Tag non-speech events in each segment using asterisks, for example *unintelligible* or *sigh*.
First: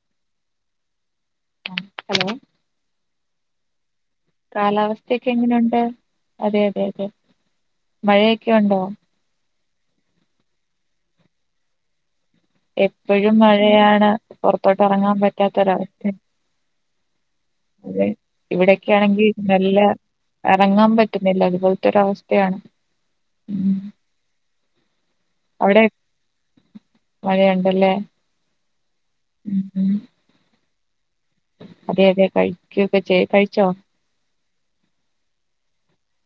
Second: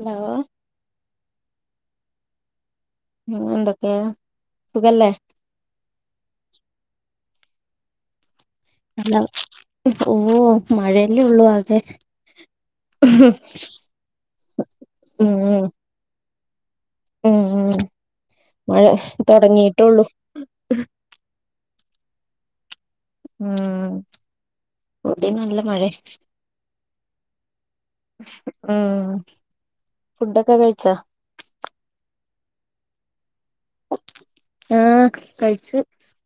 Hello hello മ് ന്തൊക്കെയാ. കാലവസ്ഥേക്കങ്ങനുണ്ട്. അതെ അതെ അതെ. മഴേ ക്കെയൊണ്ടോ ഊ മഴന്നെയുള്ളു അതെ. എപ്പോഴും മഴയാണ് പുൊറത്തോട്ട് ഇറങ്ങാൻ ഉം പറ്റാത്തൊരവസ്ഥ ഉം ഉം അതെ മഴ ഇവിടെൊക്കെ ആണെങ്കിൽ നല്ല തൊടങ്ങിട്ടൊള്ളൂ എറങ്ങാൻ പറ്റുന്നില്ല അതുപോലെ രൊവസ്ഥയാണ് ഉം ടിം നല്ല അവിടെ മഴെ മഴയുണ്ടല്ലേ ഉം ഉം ഉം ഫുഡൊക്കെ കഴി ച്ച അതെ അതെ കഴിക്കൊക്കെ ചെയ് കഴിച്ചോ ആഹ കഴിച്ചു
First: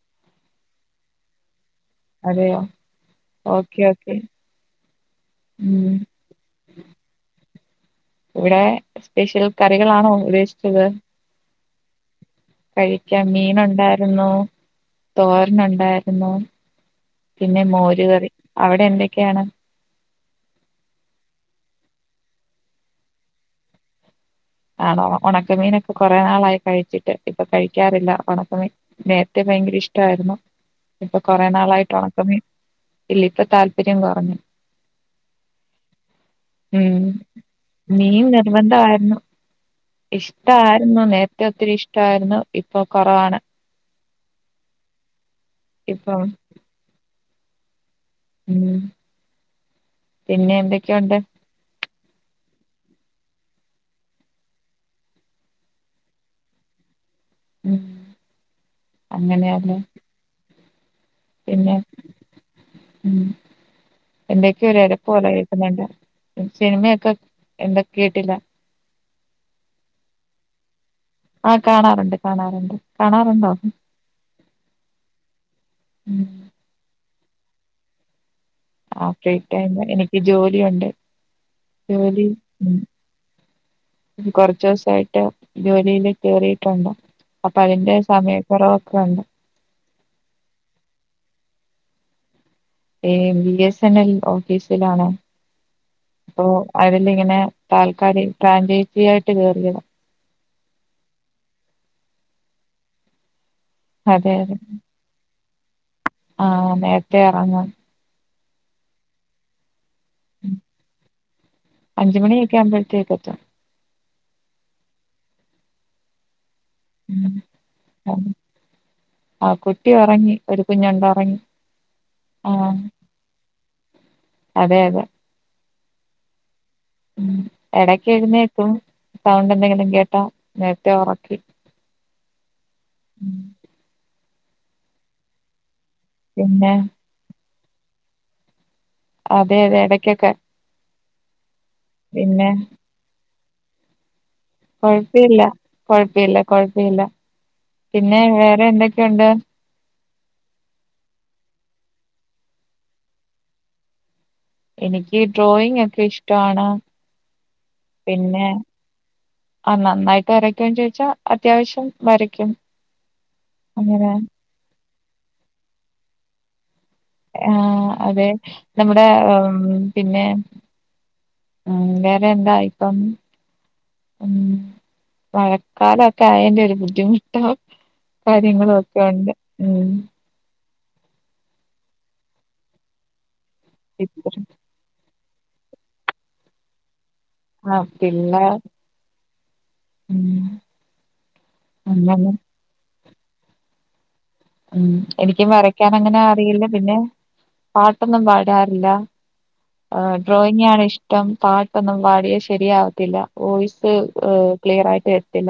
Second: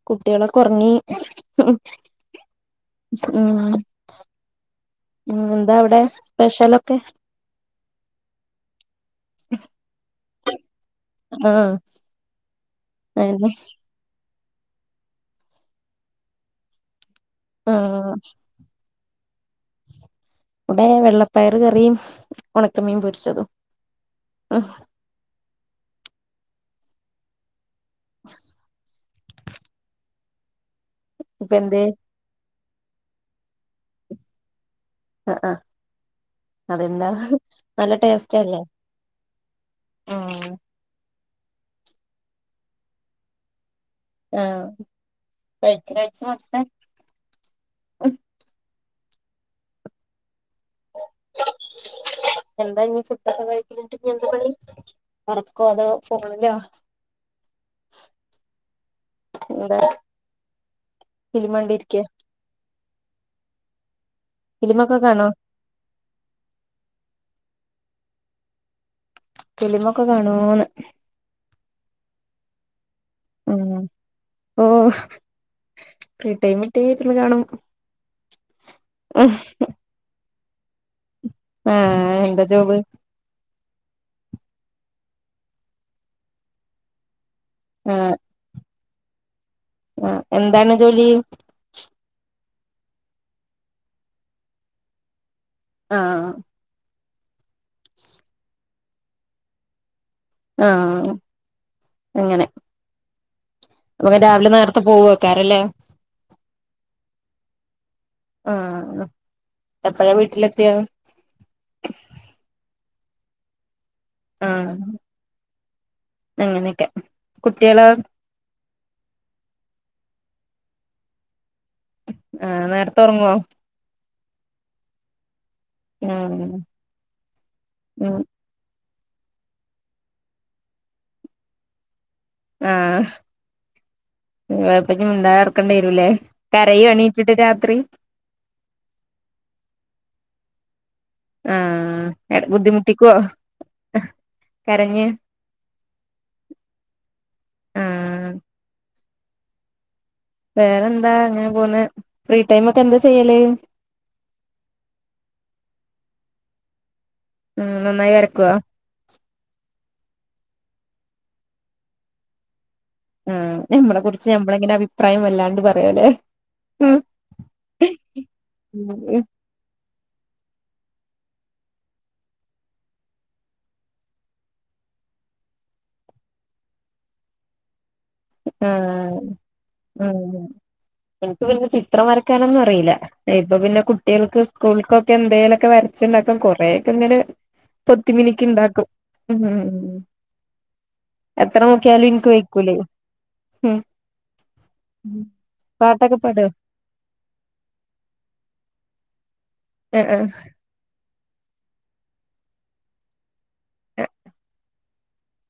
കുട്ടികളൊക്കെ ഉറങ്ങി ഉ അതെയോ ഉ ഓക്കെ ഓക്കെ ഉം എന്താവിടെ സ്പെഷ്യൽൊക്കെ ഇവിടെ സ്പെഷ്യൽ കറികളാണോ ഉപശിച്ചത് ആഹ് കഴിക്കാ അതന്നെ മീൻ ഉണ്ടായിരുന്നു തോരന്നുണ്ടായിരുന്നു ആ ഇവിടെ വെള്ളപ്പയറ് കറിയും ഉണക്ക് മീൻ പൊരിച്ചതും ആണ ഒണക്ക ക്ക മീനൊക്കെ കൊറെ നാളായി കഴിച്ചിട്ട് ഇപ്പൊ കഴ ക്കാറില്ല ഉണക്കമ നേരത്തെ ഭയങ്കര ഇഷ്ടമായിരുന്നു ഇപ്പൊ കൊറെേ ഇപ്പ എന്തേ നാളായിട്ട് ഉണക്ക മീ ഇല്ല ഇപ്പൊ താല്പര്യം കുറഞ്ഞു ആ ആ ഉം അതെന്താ നല്ല ടേസ്റ്റ് അല്ലേ ഉം ഇഷ്ട ആരുന്നു നേരത്തെ ഒത്തിരി ഇഷ്ടായിരുന്നു ഇപ്പൊ കൊറവാണ് ആഹ് കഴിച്ച് ഇപ്പം കഴിച്ച് വസ്തെ ഓ ഉം പിന്നെ എന്തൊക്കെയുണ്ട് എന്താ ഇനി ചുട്ടത്തെ വഴക്കിട്ട് ഇ എന്താ പണി ഉറക്കോ അതോ ഫോണിലോ? ഉം അങ്ങനെയല്ലെ ഇളിമാണ്ടിരിക്കാ ഉം എന്തൊക്കെയോ ഒരെരപ്പ് പോല കാണോ കേക്കുന്നുണ്ട് സിനിമയൊക്കെ എന്താ കേട്ടില്ല. ഫിലിമൊക്കെ കാണോന്ന് ആ കാണാറുണ്ട് കാണാറുണ്ട് കാണാറുണ്ടോ ഉം ഓ ഫ്രീ ഉം ടൈമിട്ടി ഇര്ന്ന് കാണും ആ ഫ്രീടൈമ് എനിക്ക് ജോലി ചെയ്യാണ്ടേ ആഹ് എന്ത ജോബ് കൊറച്ചുസായിട്ട് ജോലിയില് കേറിട്ടുണ്ട് അപ്പൊ അതിന്റെ സമയക്കുറവ് വ്ണ്ട് ആ എന്താണ് ജോലി ഏ ബി എസ് എൻ എൽ ഓഫീസിലാണ് ആഹ് ഓ അര് ഇങ്ങനെ താൽക്കാലി ഫ്രാഞ്ചൈസിയായിട്ട് കേറിയത ആ അങ്ങനെ അപ്പൊപിന്നെ അതെ രാവിലെ അതെ നേരത്തെ പോവേക്കാരല്ലേ ആ നേരത്തെ എറങ്ങും ആഹ് എപ്പഴാ വീട്ടിലെത്തിയാ പറ്റ ആഹ് അങ്ങനെയൊക്കെ ഉം കുട്ടിയേളോ? അതെ. ആ കുട്ടി ഒറങ്ങി ഒരു കുഞ്ഞുണ്ട് ഒറങ്ങി. ആ നേരത്തെ ഒർങ്ങോ? അതെ അതെ. ആ. ഉം എടക്ക് എഴ്ന്നേക്കും. സൗണ്ട് എന്തെങ്കിലും കേട്ടാ നേരത്തെ ഒറക്കി. ഉം. *unintelligible* ല്ലേ പിന്നെ കരയോ എണീറ്റിട്ട് രാ ത്രീ അതെ അതെ എടക്കൊക്കെ ആ എട് ബുദ്ധിമുട്ടിക്കോ? അഹ് കുഴപ്പില്ല കുഴപ്പില്ല കൊഴിപ്പില്ല, പിന്നെ ആഹ് വേറെ എ ഉണ്ട്. വേറന്താ അങ്ങനെ പോവുന്ന് ഫ്രീ ടൈമൊക്കെ എന്ത ചെയ്യല് എനിക്ക് ഡ്രോയിംഗ് ഒക്കെ ഇഷ്ട്ടവാണ്. ഉം നന്നായി വരക്കുവോ? ആഹ് നന്നായിട്ട് വരക്കുവോന്ന് ചോദിച്ചാ അത്യാവശ്യം വരക്കും. ആഹ് ഞമ്മളെ കുറിച്ച് ഞമ്മളിങ്ങനെ അഭിപ്രായം പ്രായം വല്ലാണ്ട് പറയോ ല്ലേ ആഹ് അതെ നമ്മടെ ഏഹ് പിന്നെ വേറെയെന്താ ഇപ്പം, ഉം മഴക്കാലം ഒക്കെ ആയതിൻ്റെ ഒരു ബുദ്ധിമുട്ടാ കാര്യങ്ങളും ഒക്കെ ഒണ്ട് ഉം എനക്ക് പിന്നെ ചിത്രം വരക്കാൻ ഒന്നും അറിയില്ല. ഏ ഇപ്പ പിന്നെ കുട്ടിയേൾക്ക് ചിത്രം സ്‌കൂൾക്ക് ഒക്കെ എന്തേലു ക്കെ വരച്ച്ണ്ടാക്കാൻ കൊറെയെക്കെ ഇങ്ങനെ ആ കൊത്തി മിനുക്കി പിള്ളേർ ഇണ്ടാക്കും, ഉം ഉം എത്ര നോക്കിയാലും അങ്ങനെ ഇനിക്ക് വയ്ക്കൂലേ ഉം എനിക്കും വരക്കാൻ പാട്ടൊക്കെ അങ്ങനെ പാടോ അറിയില്ല പിന്നെ പാട്ടൊന്നും പാടാറില്ല. ആ ആഹ് ഡ്രോയിങ് ആണ് ഇഷ് ഇം പാട്ടൊന്നും പാടിയ ശരിയാവത്തില്ല വോയിസ് ക്ലിയർ ആയിട്ട് എരത്തില്ല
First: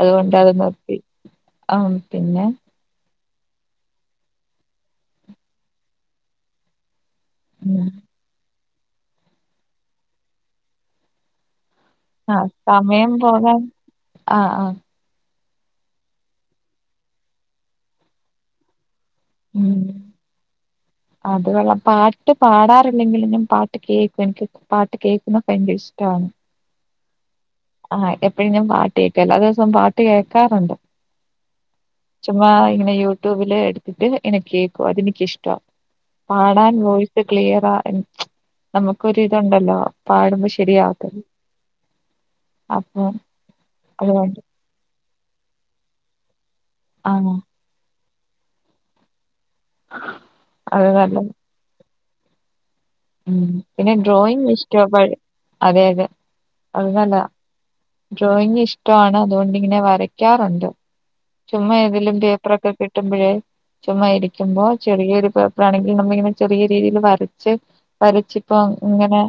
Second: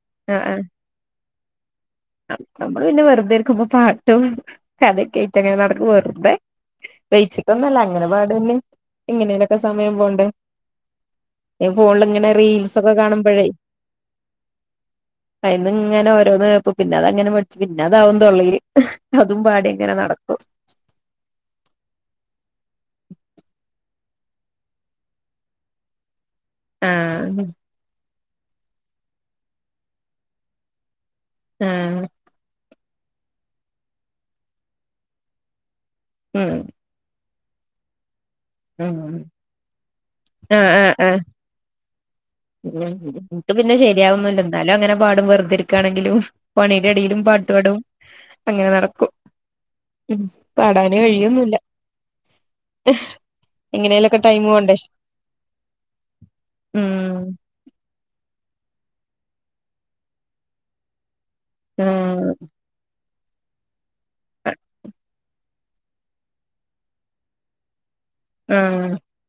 അതുകൊണ്ട് ആഹ് അത് ആഹ് നിർത്തി. ആ പിന്നെ നമ്മള് പിന്നെ വെറുതെ നക്കു *unintelligible* മ്പ പാട്ടും കഥയൊക്കെ ആയിട്ട് ഇങ്ങനെ നടക്കും വെറുതെ ലയിച്ചിട്ടൊന്നും അല്ല ഉം, അങ്ങനെ പാടന്നെ ഇങ്ങനെലൊക്കെ സമയം പോവണ്ടേ ഫോണിൽ ഇങ്ങനെ ആ റീൽസ് ഒക്കെ സമയം കാണുമ്പോഴേ പോകാൻ ആ ആ അയിന്ന് ഇങ്ങനെ ഓരോന്ന് കേക്കും പിന്നെ അത് അങ്ങനെ പഠിച്ചു പിന്നെ അതാവും തൊള്ളയില് അതും പാടി ഉം എങ്ങനെ നടക്കും *inaudible* അത് കൊള്ളാം പാട്ട് പാടാറില്ലെങ്കിലും ഞാൻ പാട്ട് കേൾക്കും എനിക്ക് പാട്ട് കേക്കുന്നൊക്കെ ഭയങ്കര ഇഷ്ടമാണ് ആഹ് ആ എപ്പഴും ഞാൻ പാട്ട് കേക്കും എല്ലാ ദിവസവും പാട്ട് കേൾക്കാറുണ്ട് ആഹ് ചുമ്മാതെ പറയ് - യൂട്യൂബില് എടുത്തിട്ട് ഇങ്ങനെ കേൾക്കും അത് എനിക്ക് ഇഷ്ടവാ ഉം പാടാൻ പോയി പ്പ ക്ലിയറാ *unintelligible* ഉം നമുക്കൊര് ഇതുണ്ടല്ലോ പാടുമ്പോ ശരിയാവാത്തത് ഉ ഇന്നിട്ടും പിന്നെ അതുകൊണ്ട് ശരിയാവൊന്നില്ല എന്നാലും അങ്ങനെ പാടും വെറുതിരിക്കാണെങ്കിലും പണിടെടേലും ആഹ് പാട്ടുപാടും അങ്ങനെ നടക്കും. ഉം അത് പാടാന് നല്ലത് കഴിയൊന്നുല്ല. ഉം പിന്നെ എങ്ങനെലൊക്കെ ഡ്രോയിങ് ടൈം പോണ്ടേ *unintelligible* അതെ അതെ അത് നല്ലതാ. ഉം ഡ്രോയിങ്ങ് ഇഷ്ട ആണ് അതുകൊണ്ടിങ്ങനെ വരയ്ക്കാറുണ്ട്. ചുമ്മാ ഏതേലും ഉം പേപ്പറൊക്കെ കിട്ട കിട്ട്മ്പഴേ ചുമ്മാ ഇരിക്കുമ്പോ ചെറിയൊരു പേ ആണെങ്കിൽ നമ്മ ഇങ്ങനെ ചെറിയ രീതിയിൽ വരച്ച് വരച്ചിപ്പ ആഹ് ഇങ്ങനെ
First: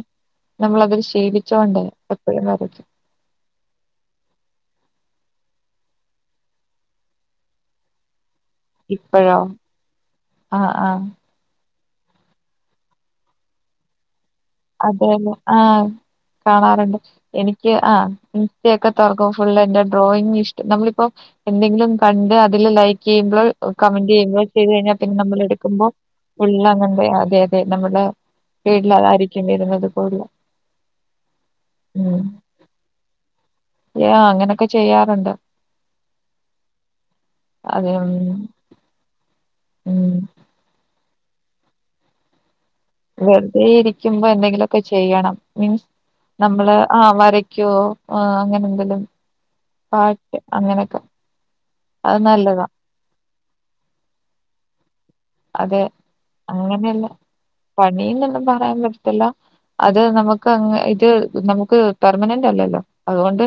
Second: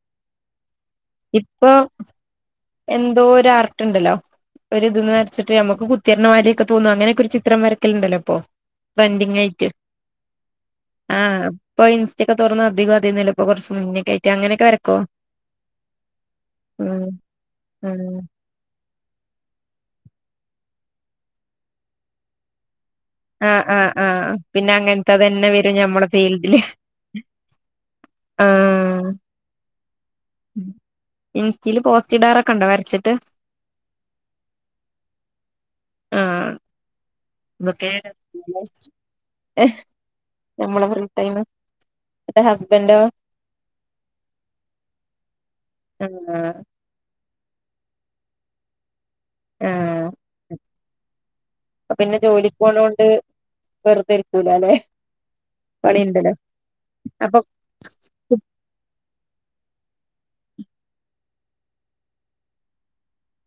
നമ്മളതൊരു ഇപ്പൊ ശീലിച്ചോണ്ട് എപ്പഴും വരക്കും എന്തോ ഒരു ആർട്ട്ണ്ടല്ലോ ഒരു ഇത ച്ചട്ട് നമുക്ക് കുത്തിരറിണമാരിയൊക്ക തോന്ന അങ്ങനൊക്കൊരു ചിത്രം വരക്കലണ്ടല്ലപ്പോ. ഇപ്പഴോ ആ ആ. ഇപ്പ ഇസ്റ്റക്കെ തുറന്ന് അധികം അതി നിലപ്പോ കൊറച്ച് മുന്നേക്കായിട്ട് അതേല്ല ആ കാണാറുണ്ട് ഉം എനിക്ക് ആ ഉം ഇൻസ്റ്റേക്ക തൊറക്കുമ്പ ഫുൾ എന്റെ ഡ്രോയിംഗ് ഇഷ്ട നമ്മളിപ്പോ എന്തെങ്കിലും കണ്ട് അതില് ലൈ ക്കെയുമ്പള് ആഹ് എ് ആഹ് കമന്റ് ആഹ് ചെയ്യുമ്പോ ചെയ്തു കഴിഞ്ഞാ പിന്നെ അങ്ങനത്തെ നമ്മൾ തന്നെ വരും എടുക്കുമ്പോ ഞമ്മളെ ഫീൽഡില് ഉള്ളങ്ങ അതെ അതെ നമ്മൾട വീട്ടിൽ അതാരി വരുന്നതും ഇൻസ്റ്റില് പോസ്റ്റ് ഉം ഇടാറൊക്കെ ഉണ്ടോ വരച്ചിട്ട് യാ അങ്ങനൊക്കെ ചെയ്യാറുണ്ട് ആ ബൊക്കെ അത് ഉം എഹ് ഉം നമ്മള പറഞ്ഞു ടൈമ് അട്ടഹാസ് വെറുതെ ഇരിക്കുമ്പോ എന്തെങ്കിലൊക്കെ ചെയ്യണം മീൻസ് ആഹ് നമ്മളെ ആ വരയ് ക്ക്‌യോ ആ അങ്ങനെന്തിലും ആഹ് അ അപ്പ പിന്നെ അത് ജോലിക്ക് നല്ലതാ പോണകൊണ്ട് വെറുതെ ഇരിക്കൂലല്ലെ അതെ പണിണ്ടല്ലോ അങ്ങനെയല്ല അപ്പൊ പണിന്നൊന്നും പറയാൻ പറ്റത്തില്ല ഇത് നമുക്കങ്ങ് ഇത് നമ്മുക്ക് പെർമനന്റ് അല്ലല്ലോ അതുകൊണ്ട്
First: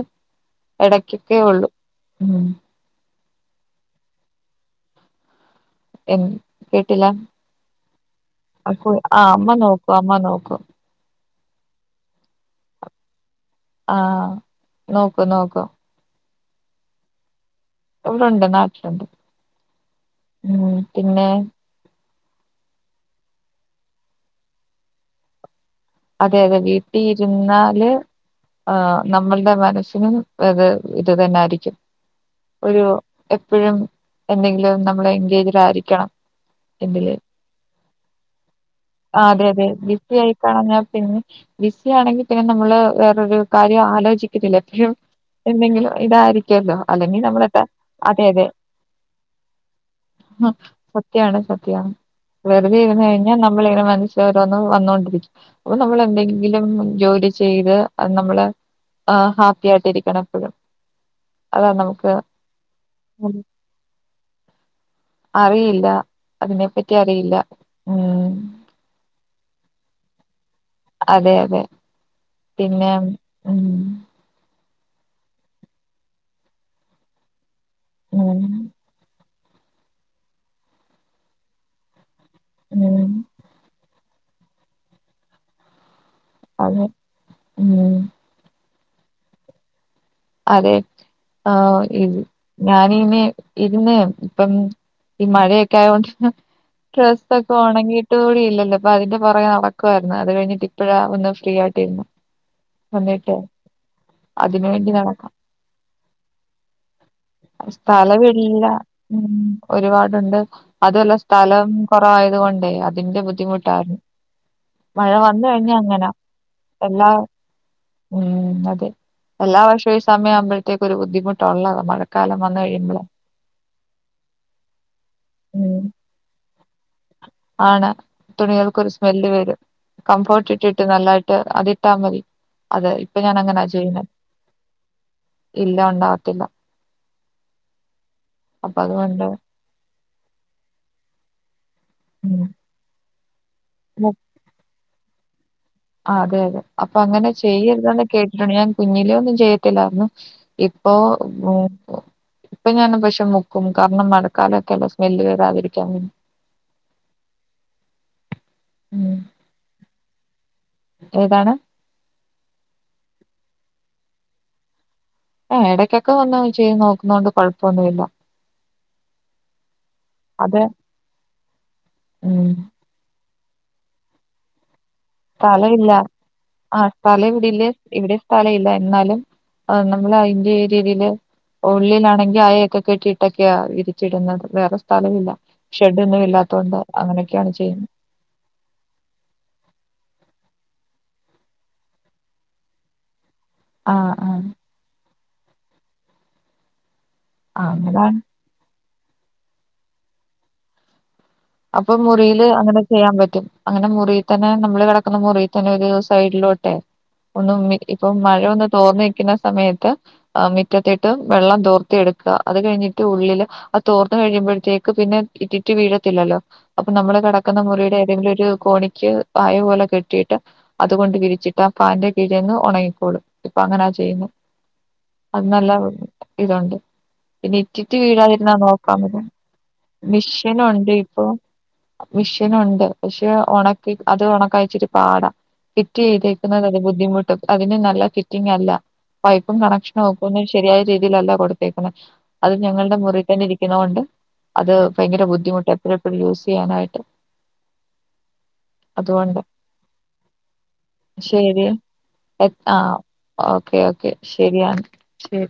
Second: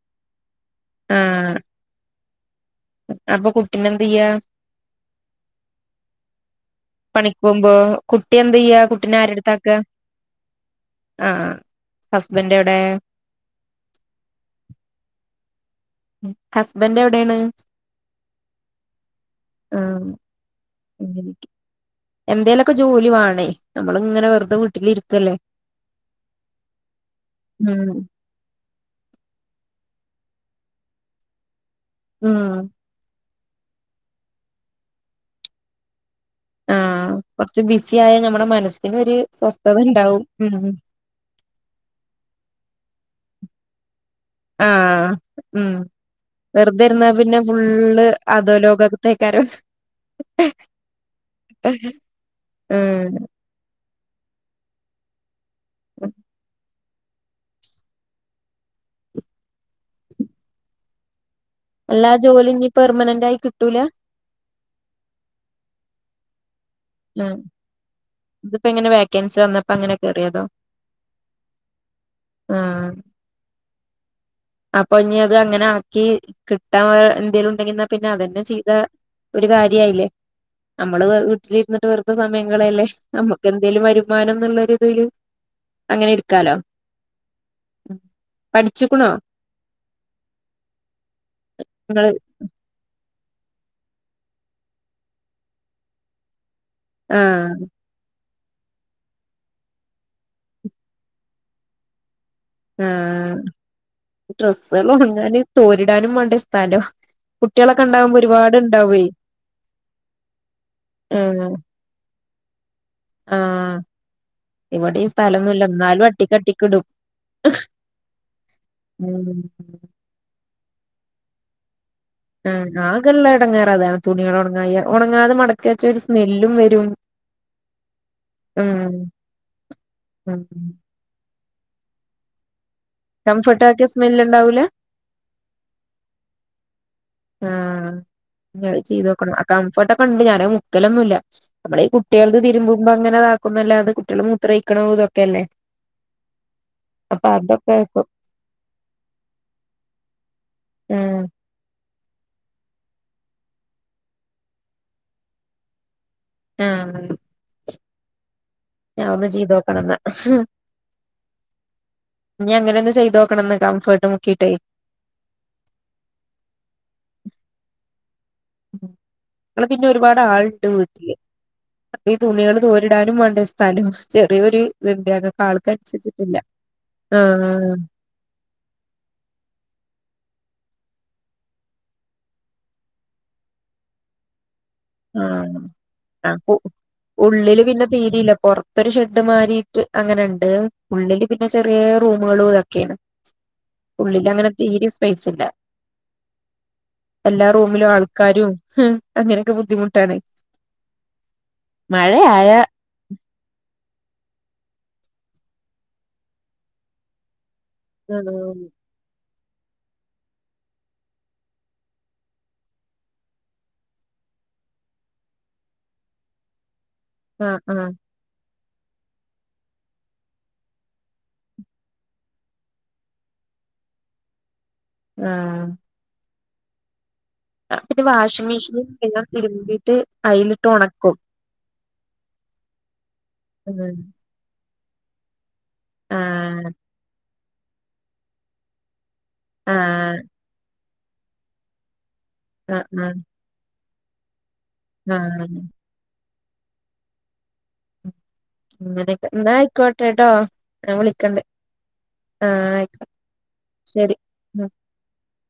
എടക്കൊക്കെ ആഹ് ഒള്ളൂ ഉമ് അപ്പൊ കുട്ടി നെ എന്ത് ചെയ്യാ എൻ കേട്ടില്ല പണിക്ക് പോകുമ്പോ കുട്ടിയെ എന്ത് ചെയ്യ അക്കു കുട്ടിനെ ആ ആരുടെടുത്ത അമ്മ കത്താക്ക നോക്കും അമ്മ നോക്കും ആഹ ഹസ്ബൻഡ് എവിടെ ആഹ് നോക്കും നോക്കും ഹസ്ബൻഡ് എവിടെയാണ് ഇവിടുണ്ട് നാട്ടിലുണ്ട് ആഹ് മ് പിന്നെ ക്കെ ജോലിവെണേ നമ്മള ഇങ്ങനെ വെറുതെ വീട്ടിലിരിക്കല്ലേ അതെ അതെ വീട്ടിൽ ഇരുന്നാല് ഉം ആ നമ്മളുടെ മനസ്സിന് അത് ഇത് തന്നരിക്കും ഉമ് എപ്പോഴും എന്തെങ്കിലും നമ്മള് എൻഗേജിഡ് ആയിരിക്കണം ആഹ് ഇതില് കൊറച്ച് ബിസി ആായ ഞമ്മടെ മനസ്സിനൊരു ആഹ് അതെ അതെ സ്വസ്ഥത ബിസി ഉണ്ടാവും ആയി ഉമ് മ് മ് കളഞ്ഞാ പിന്നെ വിസിയാണെങ്കിൽ പിന്നെ നമ്മള് വേരൊരു കാര്യം ആലോചി- ആഹ് ഉം എന്തെങ്കിലും ഇതായിരിക്കുമല്ലോ വെറുതെ ഇരുന്നാ അല്ലെങ്കിൽ പിന്നെ നമ്മള ഫുള്ള് അതെ അതെ അധോലോകത്തേക്കാരം സത്യാണ് സത്യാണ് വെറുതെ ഇന്ന് ഉം കഴിഞ്ഞാൽ നമ്മളിങ്ങനെ മനസ് ഓരോന്ന് വന്നോണ്ടിരിക്കും അപ്പൊ നമ്മളെന്തെങ്കിലും ജോലി ചെയ്ത് നമ്മള് ആഹ് ഹാപ്പി ആയിട്ടിരിക്കണം എപ്പോഴും ഉള്ള ജോലി ഇനി പെർമനന്റ് ആയി കിട്ടൂല അതിനെ ഹ ഇതിപ്പോ എങ്ങനെ വേക്കൻസി വന്നപ്പോ അങ്ങനെ കയറിയതാ അതെ അതെ ആഹ് പിന്നെ ഉമ് അപ്പൊ ഇനി അത് അങ്ങനെ ആക്കി കിട്ടാൻ എന്തെങ്കലും *unintelligible* പിന്നെ അതന്നെ ഉം ചെയ്ത ഒരു കാര്യയില്ലെ നമ്മള് വീട്ടിലിരുന്നിട്ട് വെറു- ഇപ്പോ സമയങ്ങളല്ലേ ഉം നമ്മുക്കെന്തേലും വരു- മാനന്നൊള്ള രീതില് അങ്ങനെ ഇരിക്കാലോ അതെ ഉം പഠി- ചിക്കുണോ *unintelligible* അതെ ആഹ ഇ നിങ്ങള് ഞാനെനി ഇരുന്ന് ഇപ്പം ഈ മഴയൊക്കെ ആയൊണ്ട് ഡ്രസ്സ് ഒക്കെ ആഹ് ഒണങ്ങിയിട്ട്കൂടി ഇല്ലല്ല അപ്പ അതിന്റെ പുറകേ നടക്കുമായിരുന്നു അത് കഴിഞ്ഞിട്ട് ഇപ്പഴാ ഒന്ന് ഫ്രീ ആയിട്ടിരുന്ന ആഹ അതിന് ഡ്രസ്സ് വേണ്ടി നടക്കാം അയിന് തോരിടാനും വേണ്ട ഇ സ്ഥലം കുട്ടികളൊക്കെ ഉണ്ടാവുമ്പോ സ്ഥലവില്ല ഒരുപാട്ണ്ടാവേ ഉം ഒരുപാടുണ്ട് ആഹ തു കൊണ്ടേ അതിന്റെ ബുദ്ധിമുട്ടായിരുന്നു ഇവിടെ ഈ മഴ വന്ന സ്ഥലൊന്നുല്ല കഴിഞ്ഞ എന്നാലും അങ്ങനാ അട്ടിക്കട്ടിക്കിടും എല്ലാ ഉ അതെ എല്ലാ ഉം വർഷവും സമയ ആവുമ്പോഴേത്തെക്ക് ഒരു ബുദ്ധിമുട്ടുള്ളള്ളത മഴ ആ ആകെള്ള ഇടങ്ങാറ്താണ് തുണികൾ ഉണങ്ങാ ഉണങ്ങാതെ മടക്കി ഉം വച്ച ഒരു സ്മെല്ലും വരും ആണ് തുണികൾക്കരു ഉം സ്മെല്ല് വരും ഉം കംഫർട്ട് ഇട്ടിട്ട് നല്ലട അത് ഇട്ടാ മതി അതെ ഇപ്പൊ ഞാൻ കംഫർട്ട് അങ്ങനാ ആക്കിയ ചെയ്യുന്നത് സ്മെല്ല് ഉണ്ടാവൂല ഇല്ല ഉണ്ടാവത്തില്ല ആഹ അപ്പൊ ചെയ്ത് അതുകൊണ്ട് നോക്കണം ആ കംഫേർട്ട് ഇവടണ്ട് ഞാൻ മുക്കലൊന്നുല്ല നമ്മള് ഈ കുട്ടികൾത് ഉം തിരുമ്പുമ്പോ അങ്ങനെതാക്കുന്നു അല്ലാെ കുട്ടികൾ മൂത്രക്കണോ ഇത ക്കല്ലെ അതെ അതെ അപ്പൊ അങ്ങനെ ചെയ്യരുതന്ന് ആക്കും കേട്ടിട്ടുണ്ട് ഞാൻ കുഞ്ഞിലേ ഒന്നും ചെയ്യത്തില്ലായിരുന്നു ഇപ്പൊ ഉം ഇപ്പൊ ഞാൻ പക്ഷെ മുക്കും കാരണം മഴക്കാലൊക്കെല്ലേ സ്മെല്ല് വരാതിരിക്കാൻ വേ ആ ഞാൻ ഉം ഒന്ന് ചെയ്തോക്കണന്നാ ഏതാണ് ഇഞ്ഞ്ങ്ങനോന്ന് ചെയ്തോക്കണന്ന് കംഫേർട്ട് മുക്കിട്ടെ ആ ഇടയ്ക്കൊക്കെ വന്നാ ചെയ്ത് നോക്കുന്നോണ്ട് കൊഴപ്പോന്നുല്ല *unintelligible* പിന്നെ ഒര്പാട് അത് ആള്ണ്ട് വീട്ട്ല് അപ്പൊ ഈ ഉം തുണ്യള് തോരിടാനും വേണ്ടേ സ് സ്ഥലം ചെറിയൊര് സ്ഥല ഇല്ല ആ സ്ഥലം ഇവിടെല്ല ആഹ് ഇവിടെ സ്ഥല ഇല്ല എന്നാലും നമ്മള് അയ് *unintelligible* രീതിയില് ഉള്ളിലാണെങ്കി അയക്കെ കെട്ടിയിട്ടൊക്കെയ വിരിച്ചിട്ന്നത് വേറെ സ് ആ അപ്പൊ അങ്ങനെയൊക്കെയാണ് ഉള്ളില് പിന്നെ ചെയ്യുന്നത് തീരില്ല പൊറത്തൊരു ഷെഡ് മാരിട്ട് അങ്ങനെണ്ട് ഉള്ളില് പിന്നെ ചെറിയ റൂമുകളുതൊക്കെയാണ് ആ ഉള്ളില് ആ അങ്ങനെ തീരെ സ്പൈസ് ല്ലാ എല്ലാ റൂമിലും അങ്ങനാണ് ആൾക്കാരും അങ്ങനെ ക്ക് ബുദ്ധിമുട്ടാണ് അപ്പൊ മുറില് മഴയായ അങ്ങനെ ചെയ്യാൻ പറ്റും അങ്ങനെ മുറ് റി തന്നെ നമ്മള് കിടക്കുന്ന മുറിത്തന്നെ ഒരു സൈഡിലോട്ടെ ഒന്ന് ഉമ്മി ഇപ്പൊ ആഹ് മഴയൊന്ന് തോറ്ന്നിക്ക്ന്ന സമയത്ത് മിറ്റത്തിട്ട് വെള്ളം തോർത്തി എട്ക്കാ അത് കഴിഞ്ഞിട്ട് ഉള്ളില് അത് തോർന്ന് കഴിയുമ്പോഴത്തേക്ക് പിന്നെ ഇറ്റിറ്റ് വീഴത്തില്ലല്ലോ അപ്പൊ നമ്മള് ആഹ് കേടക്ക്ന്ന ആഹ് മുറിയുടെ ഏതെങ്കിലും ഒരു കോണിക്ക് അയ പോലെ കെട്ടിയിട്ട് അതുകൊണ്ട് വിരിച്ചിട്ട് ആ ഫാന്റെ കീഴിൽന്ന് ഒണങ്ങിക്കോളും. ഇപ്പങ്ങനാ ചെയ്യുന്നെ ആഹ് അന്നല്ലാ *unintelligible* ഇതുണ്ട് ഇറ്റിറ്റ് പിന്നെ വാഷിംഗ് വീഴാതിരുന്നാ മെഷീൻ നോക്കാൻ എല്ലാം പറ്റും. തിരുമ്പിട്ട് അയിലിട്ട് ഒണക്കും ഇപ്പൊ മിഷ്യനുണ്ട് പക്ഷെ ഒണക്കി ഉം അത് ഒണക്കാ ഇച്ചിരി പാട ഇറ്റി *unintelligible* ക്കുന്നത് ആഹ് ഒര് ബുദ്ധിമുട്ടും അതിന് നല്ല ഫിറ്റിങ് അല്ല പൈപ്പും കണക്ഷനും ആഹ് ഒക്കെ ഒന്ന് ശരിയായി രീതിയിലല്ല കൊടുത്തേക്ക്ണേ അത് ആഹ് ഞങ്ങളുടെ മുറിയിൽ തന്നെ ഇരിക്കുന്തൊണ്ട് അത് ആഹ് ഭയങ്കര ആഹ് ബുദ്ധിമുട്ടാ എപ്പയും യൂസ് ചെയ്യാനായിട്ട് അങ്ങനെക്കേ അതുകൊണ്ട് എന്നാ ആയ്ക്കോട്ടെ ട്ടോ ഞാൻ വിളിക്കണ്ട് ശരി എ ആ ആഹ് ആയിക്കോട്ടെ ഓക്കെ ഓക്കെ ശരി ശരിയാണ് ശരി